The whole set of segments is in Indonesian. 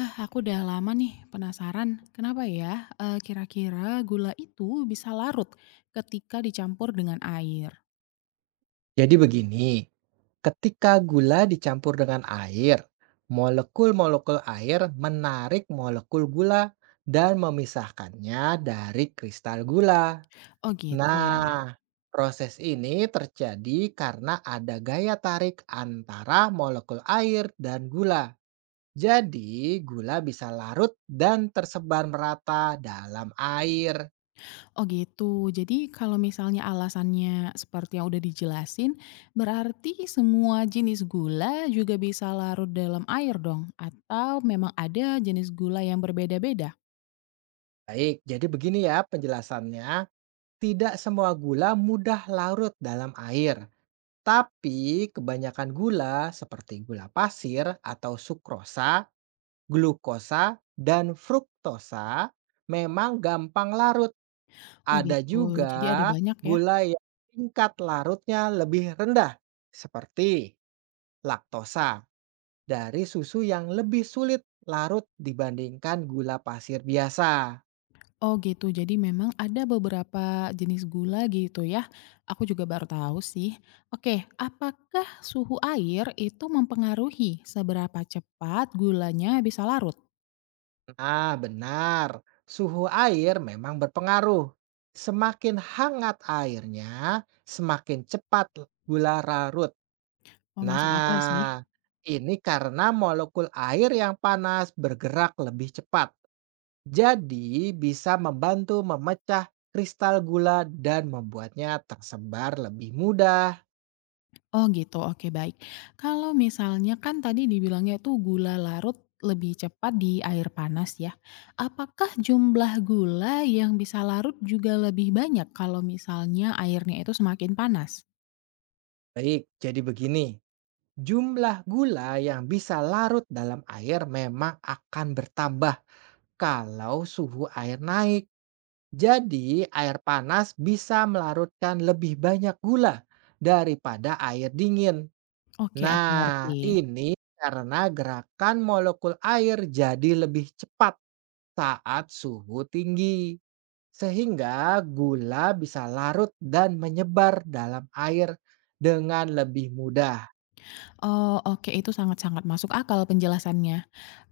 Ah, aku udah lama nih penasaran, kenapa ya, kira-kira gula itu bisa larut ketika dicampur dengan air? Jadi begini, ketika gula dicampur dengan air, molekul-molekul air menarik molekul gula dan memisahkannya dari kristal gula. Oh gitu ya, Nah, proses ini terjadi karena ada gaya tarik antara molekul air dan gula. Jadi, gula bisa larut dan tersebar merata dalam air. oh gitu. Jadi kalau misalnya alasannya seperti yang udah dijelasin, berarti semua jenis gula juga bisa larut dalam air dong? Atau memang ada jenis gula yang berbeda-beda? Baik, jadi begini ya penjelasannya. Tidak semua gula mudah larut dalam air, tapi kebanyakan gula seperti gula pasir atau sukrosa, glukosa, dan fruktosa memang gampang larut. Oh Ada gitu, jadi ada juga banyak ya? gula yang tingkat larutnya lebih rendah, seperti laktosa dari susu yang lebih sulit larut dibandingkan gula pasir biasa. Oh gitu, jadi memang ada beberapa jenis gula gitu ya. Aku juga baru tahu sih. Oke, apakah suhu air itu mempengaruhi seberapa cepat gulanya bisa larut? Ah, benar. Suhu air memang berpengaruh. Semakin hangat airnya, semakin cepat gula larut. Oh masuk akal sih. Nah, ini karena molekul air yang panas bergerak lebih cepat. Jadi, bisa membantu memecah kristal gula dan membuatnya tersebar lebih mudah. Oh gitu, oke baik. Kalau misalnya kan tadi dibilangnya tuh gula larut lebih cepat di air panas ya. Apakah jumlah gula yang bisa larut juga lebih banyak kalau misalnya airnya itu semakin panas? Baik, jadi begini. Jumlah gula yang bisa larut dalam air memang akan bertambah. Kalau suhu air naik, jadi air panas bisa melarutkan lebih banyak gula daripada air dingin. Oke, aku Nah, ngerti. ini karena gerakan molekul air jadi lebih cepat saat suhu tinggi, sehingga gula bisa larut dan menyebar dalam air dengan lebih mudah. Oh, oke itu sangat-sangat masuk akal penjelasannya.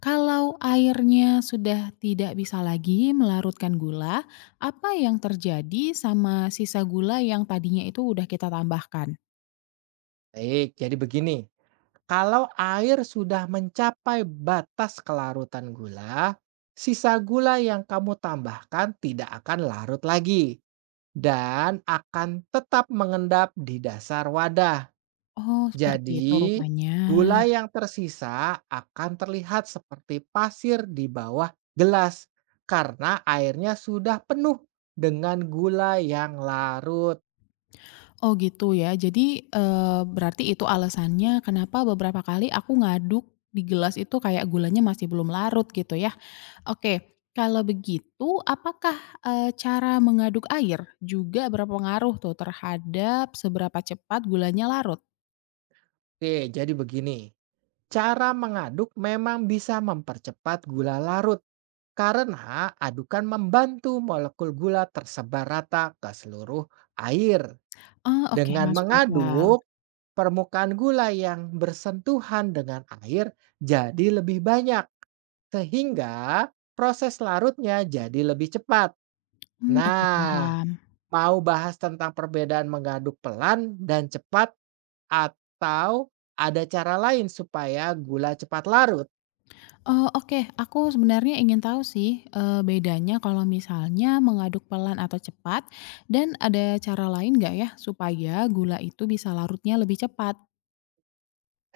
Kalau airnya sudah tidak bisa lagi melarutkan gula, apa yang terjadi sama sisa gula yang tadinya itu udah kita tambahkan? Baik, jadi begini. Kalau air sudah mencapai batas kelarutan gula, sisa gula yang kamu tambahkan tidak akan larut lagi dan akan tetap mengendap di dasar wadah. Oh, seperti itu Jadi, rupanya. gula yang tersisa akan terlihat seperti pasir di bawah gelas karena airnya sudah penuh dengan gula yang larut. Oh gitu ya. Jadi, berarti itu alasannya kenapa beberapa kali aku ngaduk di gelas itu kayak gulanya masih belum larut gitu ya. Oke, kalau begitu apakah, cara mengaduk air juga berpengaruh tuh terhadap seberapa cepat gulanya larut? Oke, jadi begini. Cara mengaduk memang bisa mempercepat gula larut, karena adukan membantu molekul gula tersebar rata ke seluruh air. Oh oke, Dengan masuk akal. mengaduk, permukaan gula yang bersentuhan dengan air jadi lebih banyak, sehingga proses larutnya jadi lebih cepat. Mmm, oke Nah, paham. mau bahas tentang perbedaan mengaduk pelan dan cepat, atau ada cara lain supaya gula cepat larut? Oh, oke. Aku sebenarnya ingin tahu sih, bedanya kalau misalnya mengaduk pelan atau cepat, dan ada cara lain nggak ya supaya gula itu bisa larutnya lebih cepat?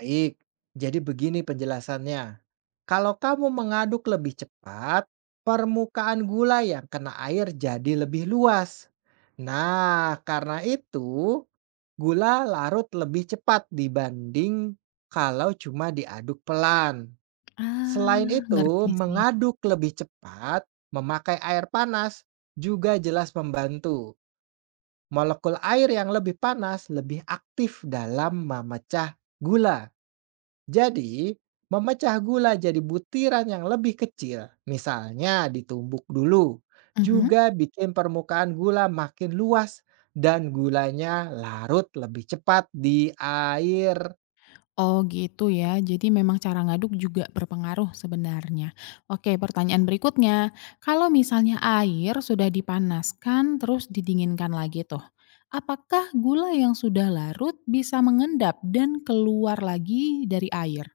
Baik, jadi begini penjelasannya. Kalau kamu mengaduk lebih cepat, permukaan gula yang kena air jadi lebih luas. Nah, karena itu gula larut lebih cepat dibanding kalau cuma diaduk pelan. Ah, Selain itu, ngerti sih. mengaduk lebih cepat memakai air panas juga jelas membantu. Molekul air yang lebih panas lebih aktif dalam memecah gula. Jadi, memecah gula jadi butiran yang lebih kecil, misalnya ditumbuk dulu, Mhm. juga bikin permukaan gula makin luas dan gulanya larut lebih cepat di air. Oh, gitu ya. Jadi memang cara ngaduk juga berpengaruh sebenarnya. Oke, pertanyaan berikutnya. Kalau misalnya air sudah dipanaskan terus didinginkan lagi tuh, apakah gula yang sudah larut bisa mengendap dan keluar lagi dari air?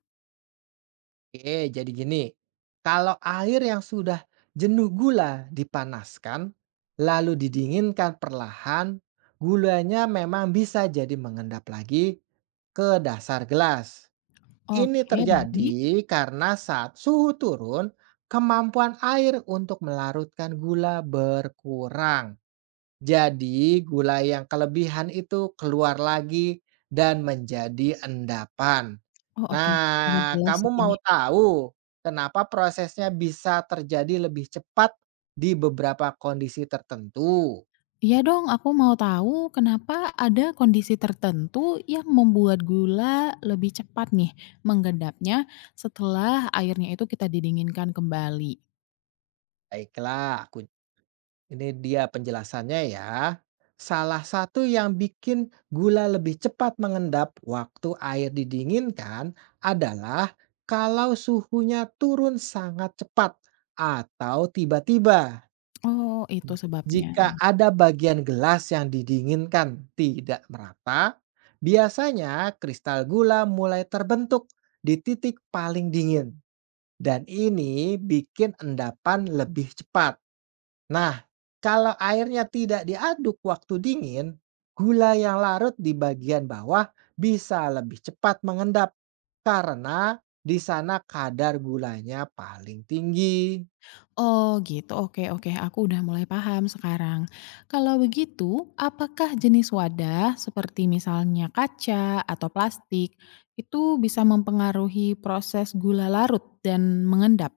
Oke, jadi gini, kalau air yang sudah jenuh gula dipanaskan, lalu didinginkan perlahan, gulanya memang bisa jadi mengendap lagi ke dasar gelas. Ini Oke, baik. terjadi karena saat suhu turun, kemampuan air untuk melarutkan gula berkurang. Jadi, gula yang kelebihan itu keluar lagi dan menjadi endapan. Oh, oke, sangat Nah, jelas kamu sih ini. mau tahu kenapa prosesnya bisa terjadi lebih cepat di beberapa kondisi tertentu? Iya dong, aku mau tahu kenapa ada kondisi tertentu yang membuat gula lebih cepat nih menggendapnya setelah airnya itu kita didinginkan kembali? Baiklah, aku. Ini dia penjelasannya ya. Salah satu yang bikin gula lebih cepat mengendap waktu air didinginkan adalah kalau suhunya turun sangat cepat atau tiba-tiba. Oh, itu sebabnya. Jika ada bagian gelas yang didinginkan tidak merata, biasanya kristal gula mulai terbentuk di titik paling dingin. Dan ini bikin endapan lebih cepat. Nah, kalau airnya tidak diaduk waktu dingin, gula yang larut di bagian bawah bisa lebih cepat mengendap karena di sana kadar gulanya paling tinggi. Oh, gitu. Oke oke, aku udah mulai paham sekarang. Kalau begitu, apakah jenis wadah seperti misalnya kaca atau plastik itu bisa mempengaruhi proses gula larut dan mengendap?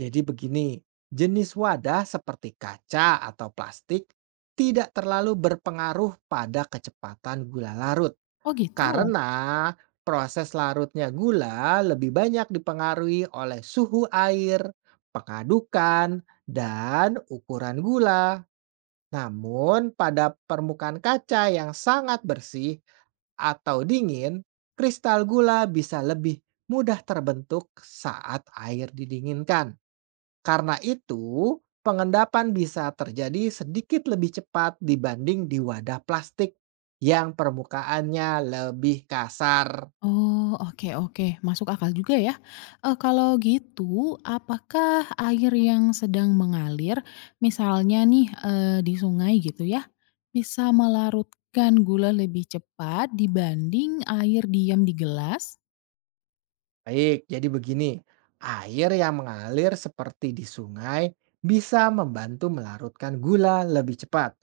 Jadi begini, jenis wadah seperti kaca atau plastik tidak terlalu berpengaruh pada kecepatan gula larut. Oh gitu? Karena proses larutnya gula lebih banyak dipengaruhi oleh suhu air, pengadukan, dan ukuran gula. Namun, pada permukaan kaca yang sangat bersih atau dingin, kristal gula bisa lebih mudah terbentuk saat air didinginkan. Karena itu, pengendapan bisa terjadi sedikit lebih cepat dibanding di wadah plastik yang permukaannya lebih kasar. Oh, oke oke, masuk akal juga ya. Kalau gitu, apakah air yang sedang mengalir, misalnya nih, di sungai gitu ya, bisa melarutkan gula lebih cepat dibanding air diam di gelas? Baik, jadi begini, air yang mengalir seperti di sungai bisa membantu melarutkan gula lebih cepat.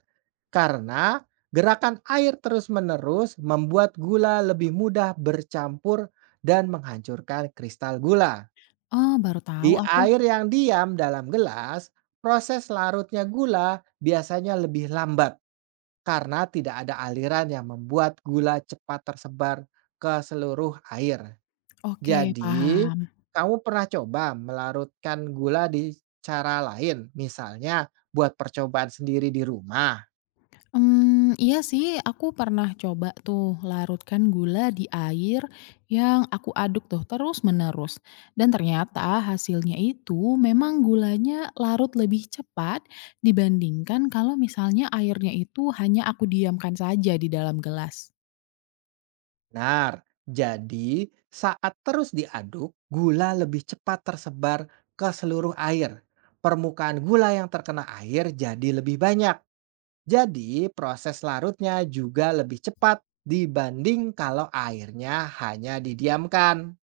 Karena gerakan air terus-menerus membuat gula lebih mudah bercampur dan menghancurkan kristal gula. Oh, baru tahu Di aku. air yang diam dalam gelas, proses larutnya gula biasanya lebih lambat karena tidak ada aliran yang membuat gula cepat tersebar ke seluruh air. Oke, Jadi, paham. kamu pernah coba melarutkan gula di cara lain, misalnya buat percobaan sendiri di rumah. Mmm, iya sih, aku pernah coba tuh larutkan gula di air yang aku aduk tuh terus-menerus. Dan ternyata hasilnya itu memang gulanya larut lebih cepat dibandingkan kalau misalnya airnya itu hanya aku diamkan saja di dalam gelas. Benar. Jadi, saat terus diaduk, gula lebih cepat tersebar ke seluruh air. Permukaan gula yang terkena air jadi lebih banyak. Jadi, proses larutnya juga lebih cepat dibanding kalau airnya hanya didiamkan.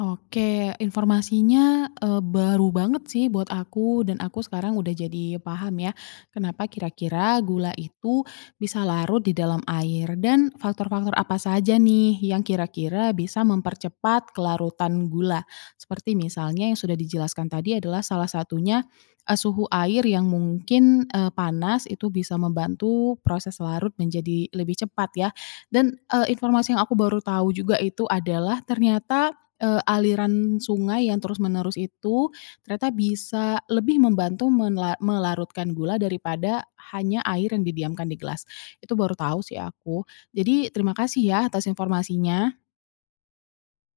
Oke, informasinya, baru banget sih buat aku dan aku sekarang udah jadi paham ya, kenapa kira-kira gula itu bisa larut di dalam air dan faktor-faktor apa saja nih yang kira-kira bisa mempercepat kelarutan gula. Seperti misalnya yang sudah dijelaskan tadi adalah salah satunya, suhu air yang mungkin, panas itu bisa membantu proses larut menjadi lebih cepat ya. Dan, informasi yang aku baru tahu juga itu adalah ternyata aliran sungai yang terus-menerus itu ternyata bisa lebih membantu melarutkan gula daripada hanya air yang didiamkan di gelas. Itu baru tahu sih aku. Jadi terima kasih ya atas informasinya.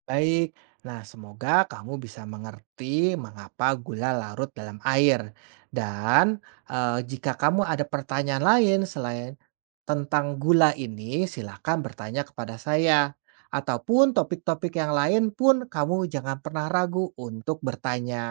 Baik, nah semoga kamu bisa mengerti mengapa gula larut dalam air. Dan jika kamu ada pertanyaan lain selain tentang gula ini, silakan bertanya kepada saya. Ataupun topik-topik yang lain pun kamu jangan pernah ragu untuk bertanya.